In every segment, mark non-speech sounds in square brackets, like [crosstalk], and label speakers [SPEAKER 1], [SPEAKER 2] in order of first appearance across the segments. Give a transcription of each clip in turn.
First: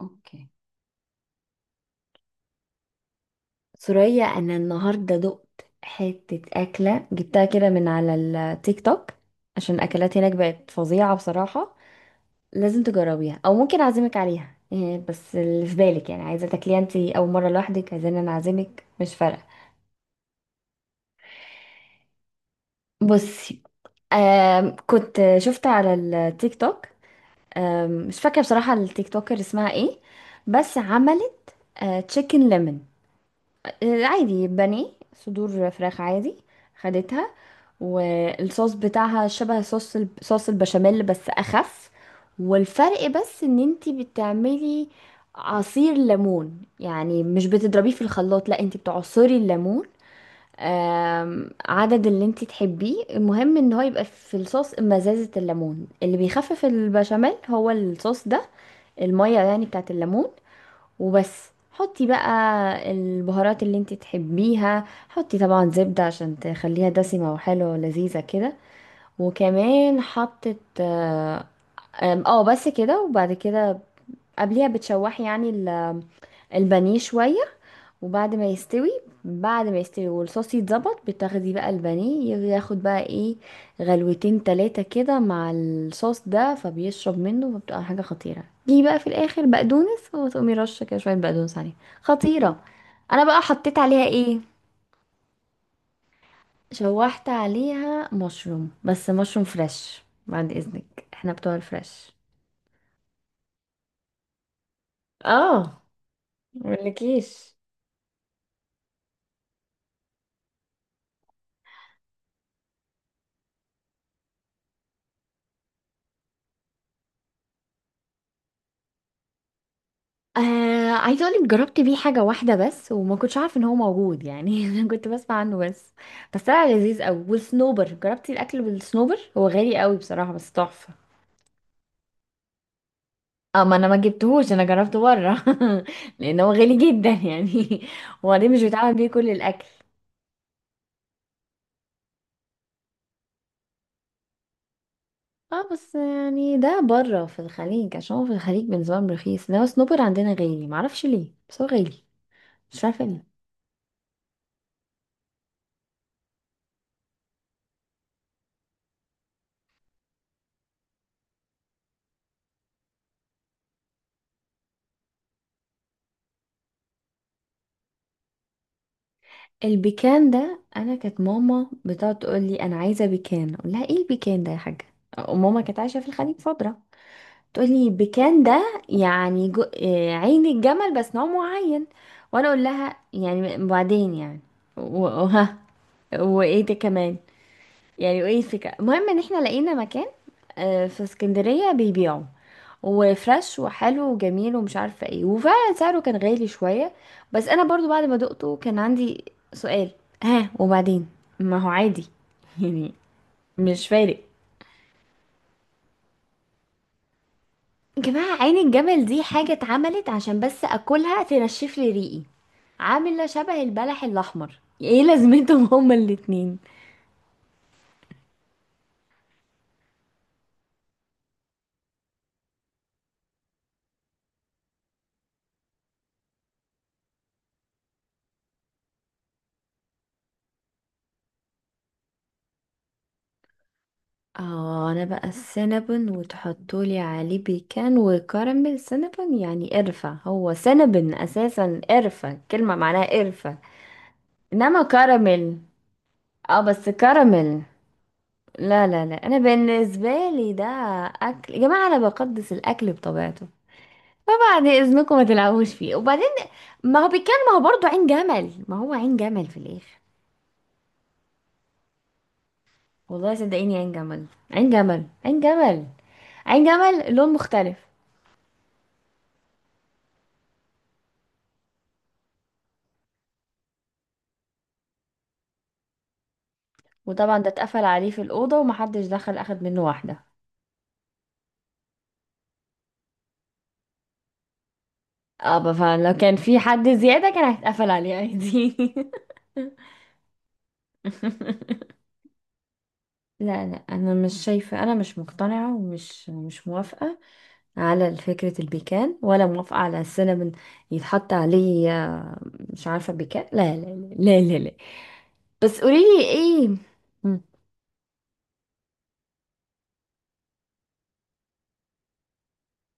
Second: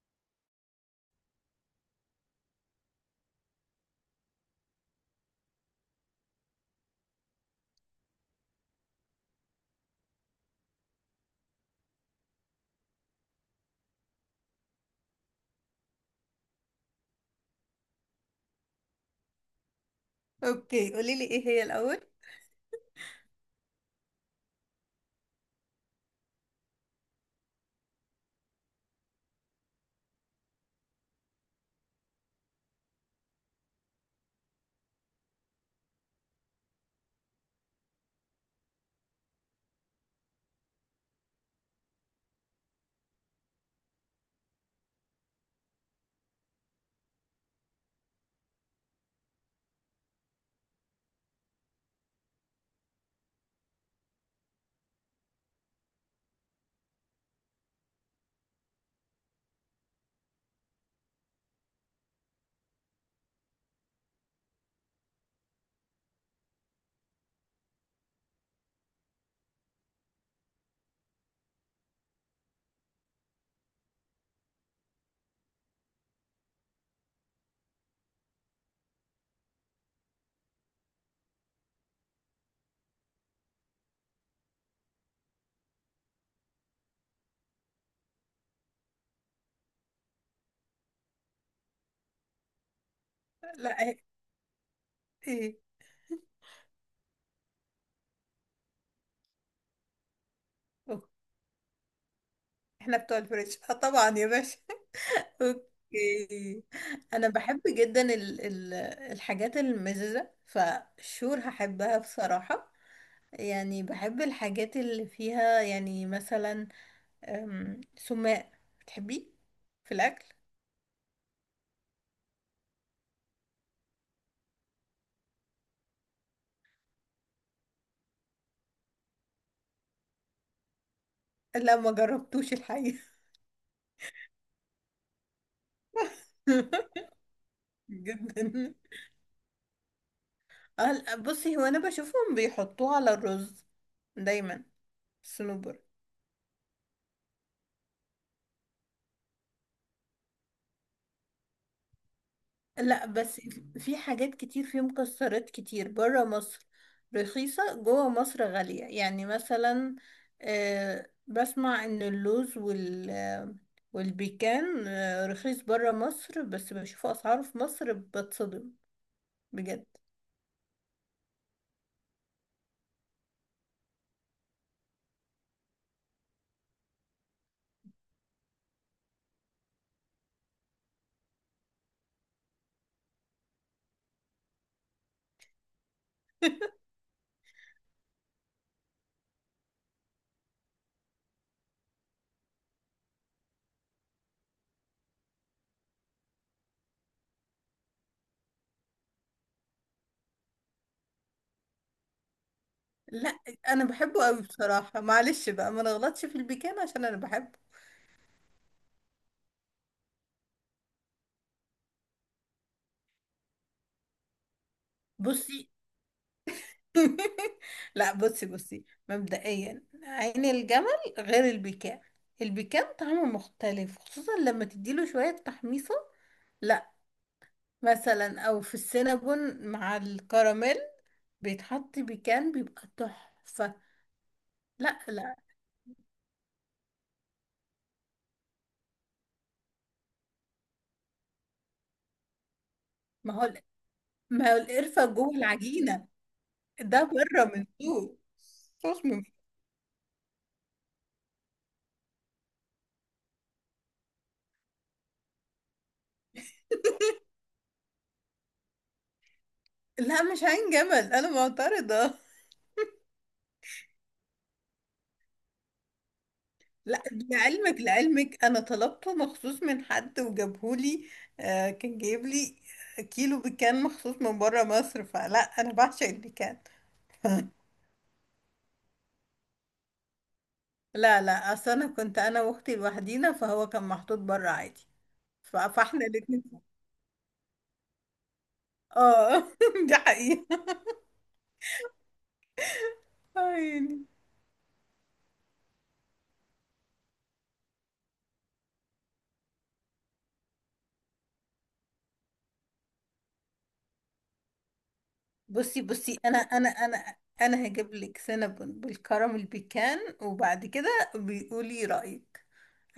[SPEAKER 1] اوكي. سوريا انا النهارده دقت حته اكله، جبتها كده من على التيك توك. عشان الاكلات هناك بقت فظيعه بصراحه. لازم تجربيها، او ممكن اعزمك عليها. إيه بس اللي في بالك؟ يعني عايزه تاكليها انت اول مره لوحدك، عايزين انا اعزمك؟ مش فارقه.
[SPEAKER 2] اوكي، قولي لي ايه هي الاول.
[SPEAKER 1] بصي، كنت شفت على التيك توك. مش فاكره بصراحه التيك توكر اسمها ايه، بس عملت تشيكن ليمون عادي. بانيه صدور فراخ عادي، خدتها، والصوص بتاعها شبه صوص صوص البشاميل بس اخف. والفرق بس ان انتي بتعملي عصير ليمون، يعني مش بتضربيه في الخلاط، لا انتي بتعصري الليمون. عدد اللي انتي تحبيه، المهم ان هو يبقى في الصوص مزازة الليمون اللي بيخفف البشاميل، هو الصوص ده المية يعني بتاعت الليمون. وبس حطي بقى البهارات اللي انتي تحبيها، حطي طبعا زبدة عشان تخليها دسمة وحلوة ولذيذة كده. وكمان حطت اه، آم، آه، بس كده. وبعد كده قبليها بتشوحي يعني البانيه شوية، وبعد ما يستوي، بعد ما يستوي والصوص يتظبط، بتاخدي بقى البانيه، ياخد بقى ايه غلوتين تلاتة كده مع الصوص ده فبيشرب منه، فبتبقى حاجة خطيرة. دي بقى في الآخر بقدونس، وتقومي رشة كده شوية بقدونس عليها. خطيرة. أنا بقى حطيت
[SPEAKER 2] لا ايه؟
[SPEAKER 1] عليها ايه؟
[SPEAKER 2] إيه؟
[SPEAKER 1] شوحت عليها مشروم، بس مشروم فريش، بعد إذنك
[SPEAKER 2] أوكي.
[SPEAKER 1] احنا بتوع الفريش.
[SPEAKER 2] احنا بتوع الفريش اه طبعا يا باشا. [laughs]
[SPEAKER 1] اه،
[SPEAKER 2] اوكي. انا
[SPEAKER 1] مقولكيش،
[SPEAKER 2] بحب جدا ال الحاجات المززه فشور هحبها بصراحه. يعني بحب الحاجات اللي فيها، يعني مثلا سماق، بتحبيه في الاكل؟
[SPEAKER 1] آه عايزه اقولك جربت بيه حاجه واحده بس، وما كنتش عارفه ان هو موجود يعني [laughs] انا كنت بسمع عنه بس. بس طلع لذيذ قوي. والصنوبر جربتي الاكل بالصنوبر؟ هو غالي قوي بصراحه بس تحفه.
[SPEAKER 2] لا ما جربتوش الحقيقه.
[SPEAKER 1] اه، ما انا ما جبتهوش، انا جربته بره [laughs] لان هو غالي جدا يعني [laughs]
[SPEAKER 2] [laughs]
[SPEAKER 1] وبعدين مش
[SPEAKER 2] جدا.
[SPEAKER 1] بيتعمل بيه كل الاكل.
[SPEAKER 2] لا، بصي، هو انا بشوفهم بيحطوه على الرز دايما،
[SPEAKER 1] اه
[SPEAKER 2] الصنوبر.
[SPEAKER 1] بس يعني ده بره في الخليج، عشان هو في الخليج بالنسبه لهم رخيص، انما الصنوبر عندنا غالي، معرفش ليه بس هو غالي. مش عارفه
[SPEAKER 2] لا
[SPEAKER 1] ليه.
[SPEAKER 2] بس في حاجات كتير، في مكسرات كتير بره مصر رخيصة، جوه مصر غالية. يعني مثلا، بسمع ان اللوز وال آه، والبيكان، رخيص بره مصر، بس بشوف اسعاره في مصر بتصدم بجد.
[SPEAKER 1] البيكان ده انا كانت ماما بتقعد تقول لي انا عايزه بيكان، اقول لها ايه البيكان ده يا حاجه. وماما كانت عايشه في الخليج فتره، تقول لي بيكان ده يعني جو... آه، عين الجمل بس نوع معين. وانا اقول لها يعني وبعدين يعني وها وايه ده كمان؟ يعني وايه الفكرة؟ المهم ان احنا لقينا مكان في اسكندرية بيبيعوا، وفريش وحلو وجميل ومش عارفة ايه، وفعلا سعره كان غالي شوية. بس انا برضو بعد ما دقته كان عندي سؤال، ها وبعدين؟ ما هو عادي [laughs] يعني
[SPEAKER 2] لا انا
[SPEAKER 1] مش فارق.
[SPEAKER 2] بحبه قوي بصراحة، معلش بقى ما نغلطش في البيكان عشان انا بحبه.
[SPEAKER 1] يا جماعة عين الجمل دي حاجة اتعملت عشان بس اكلها تنشف لي ريقي، عاملة شبه البلح الاحمر، ايه لازمتهم
[SPEAKER 2] بصي.
[SPEAKER 1] هما الاتنين؟
[SPEAKER 2] [laughs] لا بصي، بصي، مبدئيا عين الجمل غير البكاء، البكاء طعمه مختلف خصوصا لما تديله شوية تحميصة. لا مثلا، او في السينابون مع الكراميل بيتحط بيكان بيبقى تحفة.
[SPEAKER 1] اه
[SPEAKER 2] لا
[SPEAKER 1] انا بقى
[SPEAKER 2] لا.
[SPEAKER 1] السينابون وتحطولي عليه بيكان وكراميل؟ سينابون يعني قرفة، هو سينابون اساسا قرفة، كلمة معناها
[SPEAKER 2] ما هو،
[SPEAKER 1] قرفة.
[SPEAKER 2] ما هو
[SPEAKER 1] انما
[SPEAKER 2] القرفة جوه
[SPEAKER 1] كراميل،
[SPEAKER 2] العجينة،
[SPEAKER 1] اه بس
[SPEAKER 2] ده بره
[SPEAKER 1] كراميل.
[SPEAKER 2] من فوق.
[SPEAKER 1] لا لا
[SPEAKER 2] صوص
[SPEAKER 1] لا،
[SPEAKER 2] من فوق.
[SPEAKER 1] انا بالنسبة لي ده اكل. يا جماعة انا بقدس الاكل بطبيعته، فبعد اذنكم ما تلعبوش فيه. وبعدين ما هو بيكان، ما هو برضه عين جمل، ما هو عين جمل في الاخر.
[SPEAKER 2] لا مش عين جمل، انا معترضة. [laughs]
[SPEAKER 1] والله صدقيني عين جمل، عين جمل عين جمل. عين
[SPEAKER 2] لا،
[SPEAKER 1] جمل لون مختلف.
[SPEAKER 2] لعلمك، لعلمك انا طلبته مخصوص من حد وجابهولي. آه كان جايب لي كيلو بيكان مخصوص من بره مصر، فلا انا بعشق البيكان.
[SPEAKER 1] وطبعا ده
[SPEAKER 2] [laughs]
[SPEAKER 1] اتقفل عليه في الأوضة ومحدش دخل أخد منه واحدة.
[SPEAKER 2] لا لا، اصل انا كنت انا واختي لوحدينا، فهو كان محطوط بره عادي. ف-
[SPEAKER 1] اه،
[SPEAKER 2] فاحنا
[SPEAKER 1] فلو كان
[SPEAKER 2] الاتنين.
[SPEAKER 1] في حد زيادة كان هيتقفل عليه عادي
[SPEAKER 2] اه. [laughs] دي حقيقة.
[SPEAKER 1] [laughs] لا لا،
[SPEAKER 2] عيني.
[SPEAKER 1] انا مش شايفه، انا مش مقتنعه ومش مش موافقه على فكره البيكان، ولا موافقه على السينابون يتحط عليه مش عارفه بيكان. لا لا لا لا لا، لا. بس
[SPEAKER 2] بصي
[SPEAKER 1] قولي
[SPEAKER 2] بصي،
[SPEAKER 1] لي
[SPEAKER 2] انا انا
[SPEAKER 1] ايه؟
[SPEAKER 2] انا انا هجيب لك سينابون بالكراميل بيكان، وبعد كده بيقولي رأيك.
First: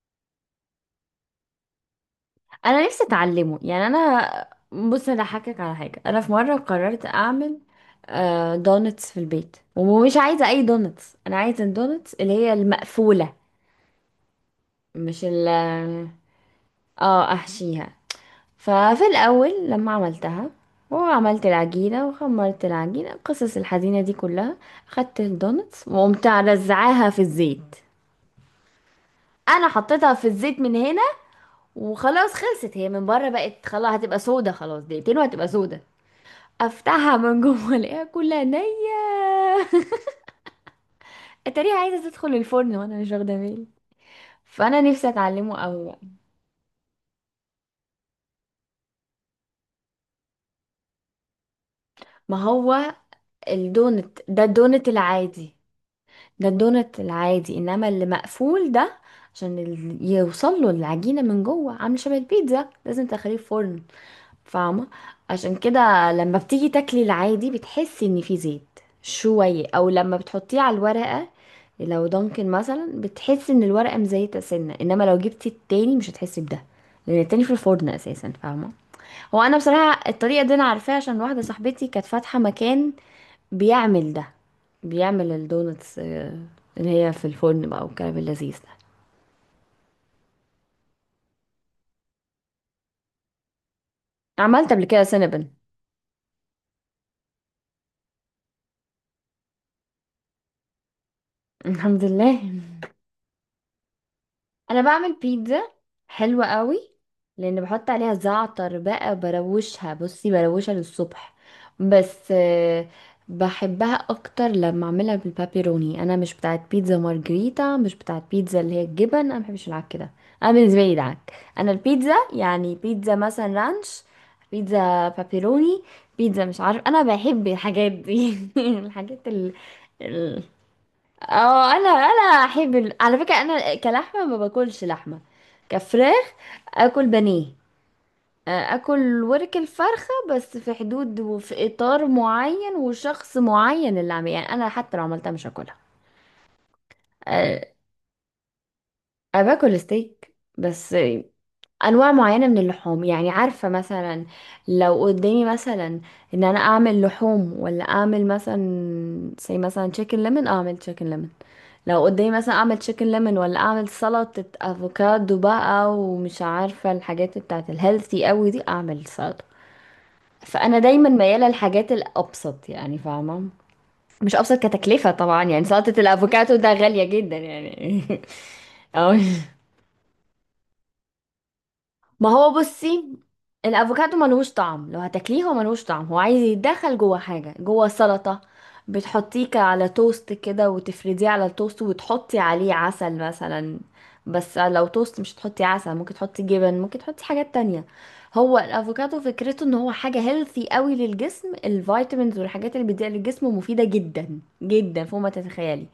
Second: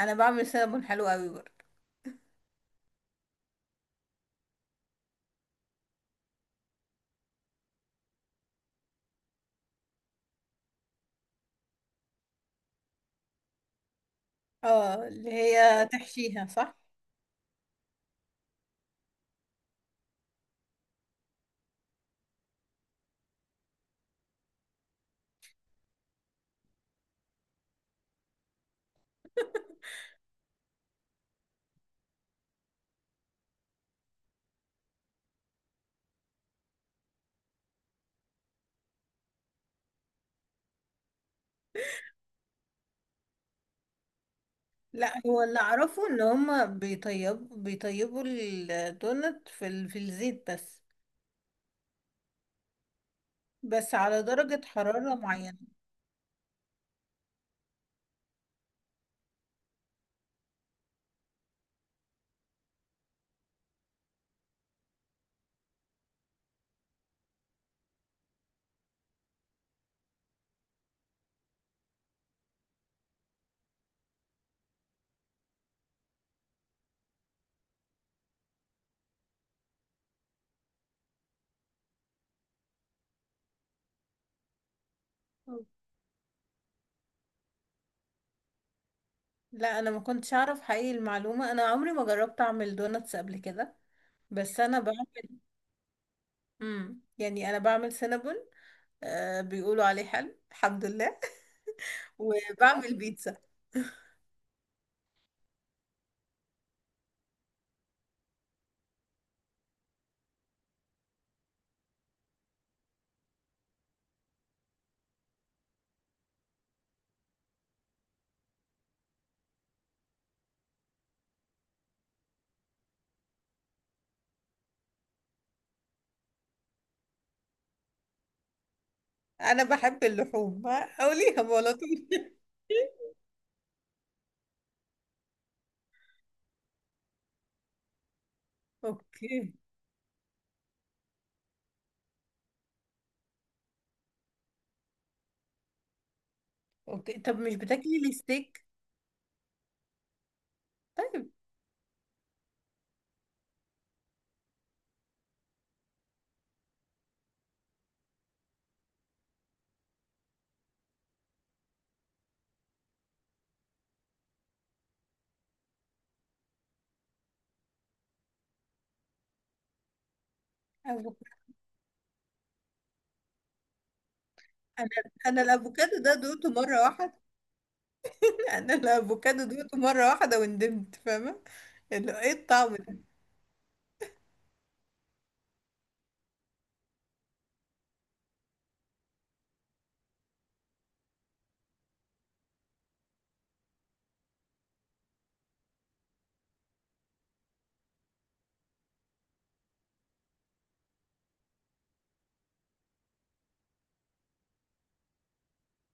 [SPEAKER 2] انا بعمل سينابون حلو قوي برضه.
[SPEAKER 1] انا نفسي اتعلمه. يعني انا بص، انا هحكك على حاجه. انا في مره قررت اعمل دونتس في البيت، ومش عايزه اي دونتس، انا عايزه الدونتس اللي هي المقفوله،
[SPEAKER 2] اه
[SPEAKER 1] مش
[SPEAKER 2] اللي
[SPEAKER 1] ال،
[SPEAKER 2] هي تحشيها، صح.
[SPEAKER 1] اه احشيها. ففي الاول لما عملتها وعملت العجينه وخمرت العجينه القصص الحزينه دي كلها، خدت الدونتس وقمت رزعاها في الزيت. انا حطيتها في الزيت من هنا وخلاص، خلصت هي من بره بقت خلاص، هتبقى سودة خلاص، دقيقتين وهتبقى سودة. افتحها من جوه الاقيها كلها نية [laughs] اتاريها عايزة تدخل الفرن وانا مش واخدة بالي. فانا نفسي
[SPEAKER 2] لا هو
[SPEAKER 1] اتعلمه
[SPEAKER 2] اللي
[SPEAKER 1] قوي بقى.
[SPEAKER 2] اعرفه ان هما بيطيبوا الدونت في الزيت بس،
[SPEAKER 1] ما هو
[SPEAKER 2] بس
[SPEAKER 1] الدونت
[SPEAKER 2] على
[SPEAKER 1] ده
[SPEAKER 2] درجة
[SPEAKER 1] الدونت
[SPEAKER 2] حرارة
[SPEAKER 1] العادي،
[SPEAKER 2] معينة.
[SPEAKER 1] ده الدونت العادي، انما اللي مقفول ده عشان يوصل له العجينة من جوه، عامل شبه البيتزا، لازم تخليه في فرن، فاهمة؟ عشان كده لما بتيجي تاكلي العادي بتحسي ان في زيت شوية، او لما بتحطيه على الورقة لو دانكن مثلا بتحسي ان الورقة مزيتة سنة، انما لو جبتي التاني مش هتحسي بده، لان التاني في الفرن اساسا، فاهمة؟ هو انا بصراحة الطريقة دي انا عارفاها عشان واحدة صاحبتي كانت فاتحة مكان بيعمل ده، بيعمل الدونتس اللي هي في الفرن بقى والكلام اللذيذ ده.
[SPEAKER 2] لا انا ما كنتش اعرف حقيقي المعلومة، انا عمري ما جربت اعمل دونتس قبل كده. بس
[SPEAKER 1] عملت
[SPEAKER 2] انا
[SPEAKER 1] قبل كده
[SPEAKER 2] بعمل،
[SPEAKER 1] سينابن
[SPEAKER 2] يعني انا بعمل سينابون، آه بيقولوا عليه حلو الحمد لله.
[SPEAKER 1] [laughs] الحمد
[SPEAKER 2] [laughs]
[SPEAKER 1] لله.
[SPEAKER 2] وبعمل بيتزا.
[SPEAKER 1] انا بعمل بيتزا حلوة قوي لان بحط عليها زعتر بقى، بروشها بصي بروشها للصبح، بس بحبها اكتر لما اعملها بالبابيروني. انا مش بتاعت بيتزا مارجريتا، مش بتاعت بيتزا اللي هي الجبن، انا مبحبش العك ده، انا بالنسبه لي دعك. انا البيتزا يعني بيتزا مثلا رانش، بيتزا بابيروني، بيتزا مش عارف، انا بحب الحاجات دي [laughs]
[SPEAKER 2] انا بحب اللحوم، قوليها
[SPEAKER 1] اه
[SPEAKER 2] على
[SPEAKER 1] انا
[SPEAKER 2] طول. [laughs]
[SPEAKER 1] انا احب على فكره انا كلحمه ما باكلش لحمه، كفراخ اكل بانيه، اكل
[SPEAKER 2] اوكي.
[SPEAKER 1] ورك الفرخه بس في حدود وفي اطار معين وشخص معين اللي عامل، يعني انا حتى لو عملتها مش هاكلها.
[SPEAKER 2] اوكي طب مش
[SPEAKER 1] آه،
[SPEAKER 2] بتاكلي الستيك؟
[SPEAKER 1] انا باكل ستيك بس انواع معينه من اللحوم. يعني عارفه مثلا لو قدامي مثلا ان انا اعمل لحوم ولا اعمل مثلا زي مثلا تشيكن ليمون، اعمل تشيكن ليمون. لو قدامي مثلا اعمل تشيكن ليمون ولا اعمل سلطة افوكادو بقى ومش عارفة الحاجات بتاعت الهيلثي قوي دي، اعمل سلطة. فانا دايما
[SPEAKER 2] أفوكادو.
[SPEAKER 1] ميالة للحاجات الابسط، يعني فاهمة؟ مش ابسط
[SPEAKER 2] انا،
[SPEAKER 1] كتكلفة
[SPEAKER 2] انا
[SPEAKER 1] طبعا، يعني سلطة
[SPEAKER 2] الافوكادو ده دوقته
[SPEAKER 1] الافوكادو ده
[SPEAKER 2] مره
[SPEAKER 1] غالية
[SPEAKER 2] واحده.
[SPEAKER 1] جدا يعني [laughs]
[SPEAKER 2] [laughs] انا
[SPEAKER 1] اه
[SPEAKER 2] الافوكادو دوقته مره واحده وندمت، فاهمه؟ اللي هو
[SPEAKER 1] ما
[SPEAKER 2] ايه
[SPEAKER 1] هو
[SPEAKER 2] الطعم ده؟
[SPEAKER 1] بصي، الافوكادو ملهوش طعم. لو هتاكليه هو ملهوش طعم، هو عايز يتدخل جوه حاجه، جوه سلطه، بتحطيه على توست كده وتفرديه على التوست وتحطي عليه عسل مثلا. بس لو توست مش تحطي عسل، ممكن تحطي جبن، ممكن تحطي حاجات تانية. هو الافوكادو فكرته ان هو حاجه هيلثي قوي للجسم، الفيتامينز والحاجات اللي بتديها للجسم مفيده جدا جدا فوق ما تتخيلي،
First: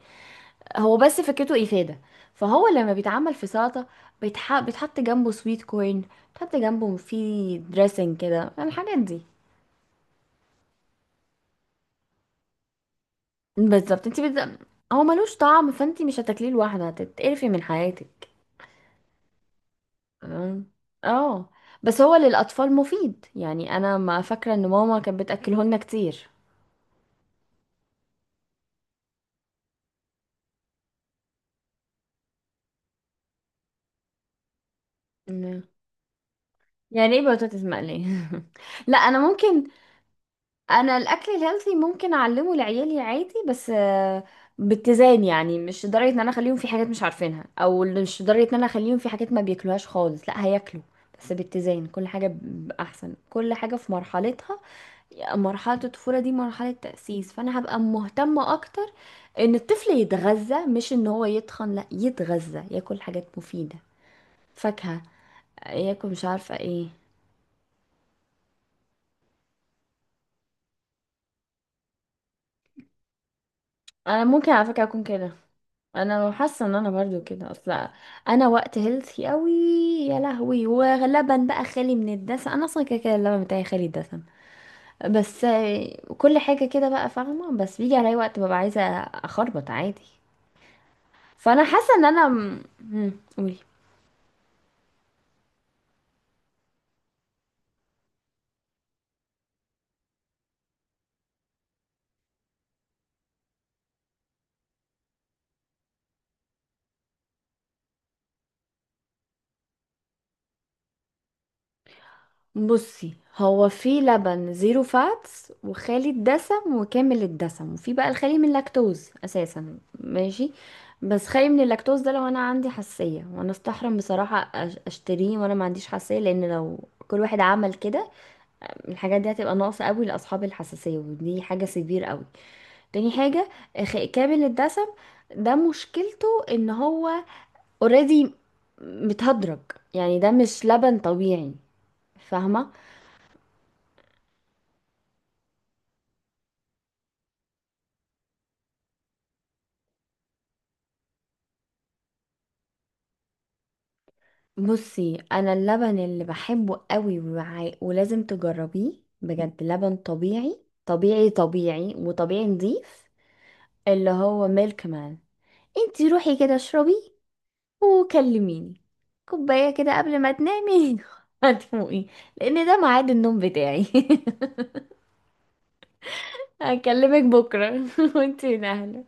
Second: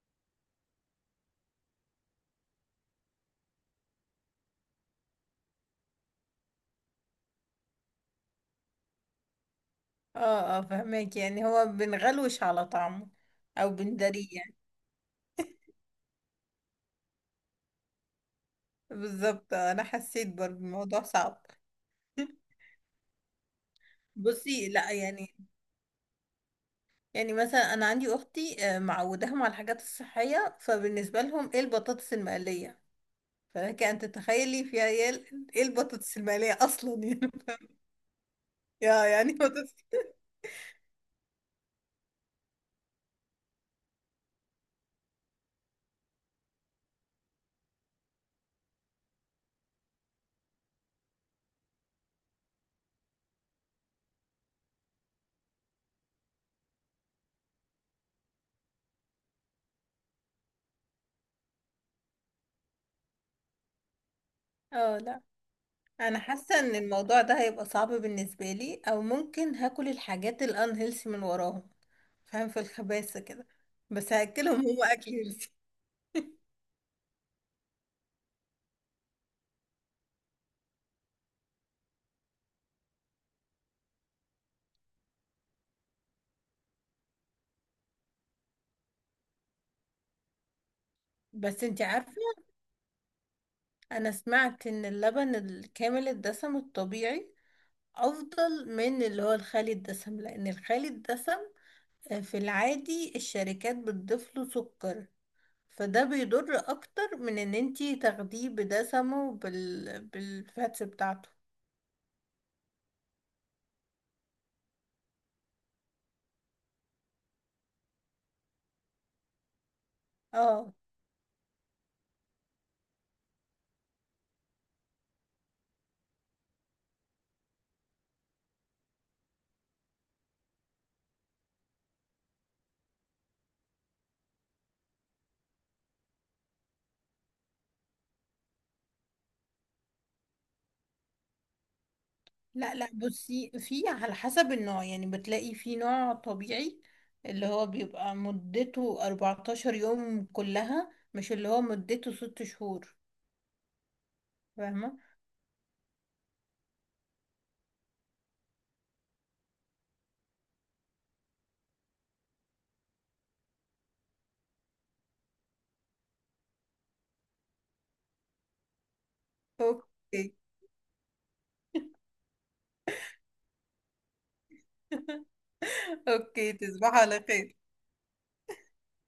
[SPEAKER 1] هو بس فكرته إفادة. فهو لما بيتعمل في سلطة بيتحط جنبه سويت كورن، بيتحط جنبه في دريسنج كده، يعني الحاجات دي.
[SPEAKER 2] اه اه فهماك، يعني هو بنغلوش على طعمه او
[SPEAKER 1] بالظبط انت
[SPEAKER 2] بنداريه يعني.
[SPEAKER 1] هو ملوش طعم، فانت مش هتاكليه لوحده هتتقرفي من حياتك.
[SPEAKER 2] بالظبط. انا حسيت برضه
[SPEAKER 1] تمام؟
[SPEAKER 2] الموضوع صعب.
[SPEAKER 1] اه بس هو
[SPEAKER 2] [laughs]
[SPEAKER 1] للأطفال مفيد، يعني أنا ما فاكرة إن
[SPEAKER 2] بصي لا،
[SPEAKER 1] ماما كانت
[SPEAKER 2] يعني
[SPEAKER 1] بتأكله لنا كتير.
[SPEAKER 2] يعني مثلا، انا عندي اختي، معوداهم على الحاجات الصحيه، فبالنسبه لهم ايه البطاطس المقليه؟ فلك ان تتخيلي فيها ايه إيه
[SPEAKER 1] مم.
[SPEAKER 2] البطاطس المقليه اصلا. [laughs]
[SPEAKER 1] يعني
[SPEAKER 2] يعني
[SPEAKER 1] ايه بطاطس مقلية [laughs] لا
[SPEAKER 2] يا
[SPEAKER 1] أنا
[SPEAKER 2] يعني
[SPEAKER 1] ممكن،
[SPEAKER 2] بطاطس.
[SPEAKER 1] انا الاكل الهيلثي ممكن اعلمه لعيالي عادي، بس باتزان، يعني مش لدرجه ان انا اخليهم في حاجات مش عارفينها، او مش لدرجه ان انا اخليهم في حاجات ما بياكلوهاش خالص، لا هياكلوا بس باتزان. كل حاجه احسن كل حاجه في مرحلتها. مرحله الطفوله دي مرحله تاسيس، فانا هبقى مهتمه اكتر ان الطفل يتغذى، مش ان هو يتخن، لا يتغذى، ياكل حاجات مفيده،
[SPEAKER 2] اه
[SPEAKER 1] فاكهه،
[SPEAKER 2] لا،
[SPEAKER 1] ياكل
[SPEAKER 2] انا
[SPEAKER 1] مش عارفه
[SPEAKER 2] حاسه ان
[SPEAKER 1] ايه.
[SPEAKER 2] الموضوع ده هيبقى صعب بالنسبه لي، او ممكن هاكل الحاجات الان هيلثي من وراهم، فاهم؟ في الخباثه كده. بس
[SPEAKER 1] انا ممكن
[SPEAKER 2] هاكلهم
[SPEAKER 1] على فكره
[SPEAKER 2] هم
[SPEAKER 1] اكون
[SPEAKER 2] اكل
[SPEAKER 1] كده،
[SPEAKER 2] هيلثي.
[SPEAKER 1] انا حاسه ان انا برضو كده اصلا. انا وقت هيلثي قوي يا لهوي، ولبن بقى خالي من الدسم، انا اصلا كده كده اللبن بتاعي خالي الدسم، بس كل حاجه كده بقى فاهمه، بس بيجي عليا وقت ببقى عايزه اخربط عادي. فانا
[SPEAKER 2] بس انتي
[SPEAKER 1] حاسه ان
[SPEAKER 2] عارفه،
[SPEAKER 1] انا قولي.
[SPEAKER 2] انا سمعت ان اللبن الكامل الدسم الطبيعي افضل من اللي هو الخالي الدسم، لان الخالي الدسم، في العادي الشركات بتضيف له سكر، فده بيضر اكتر من ان انتي تاخديه بدسمه بالفاتس بتاعته.
[SPEAKER 1] بصي هو في لبن زيرو فاتس، وخالي الدسم، وكامل الدسم، وفي بقى الخالي من اللاكتوز اساسا، ماشي؟
[SPEAKER 2] اه
[SPEAKER 1] بس خالي من اللاكتوز ده لو انا عندي حساسيه، وانا استحرم بصراحه اشتريه وانا ما عنديش حساسيه، لان لو كل واحد عمل كده الحاجات دي هتبقى ناقصه قوي لاصحاب الحساسيه، ودي حاجه سيفير قوي. تاني حاجه، كامل الدسم ده مشكلته ان هو اوريدي متهدرج، يعني ده مش لبن طبيعي، فاهمه؟
[SPEAKER 2] لا لا، بصي في على حسب النوع، يعني بتلاقي في نوع طبيعي اللي هو بيبقى مدته 14 يوم كلها، مش اللي هو مدته 6 شهور. فاهمة.
[SPEAKER 1] بصي انا اللبن اللي بحبه قوي ولازم تجربيه، بجد لبن طبيعي، طبيعي طبيعي وطبيعي نظيف، اللي هو ميلك مان. انتي روحي كده اشربي وكلميني، كوباية كده قبل ما
[SPEAKER 2] اوكي.
[SPEAKER 1] تنامي [laughs] هتفوقي. لان ده ميعاد النوم بتاعي [laughs]
[SPEAKER 2] اوكي تصبح
[SPEAKER 1] هكلمك
[SPEAKER 2] على خير.
[SPEAKER 1] بكرة [laughs] وانتي نهلة.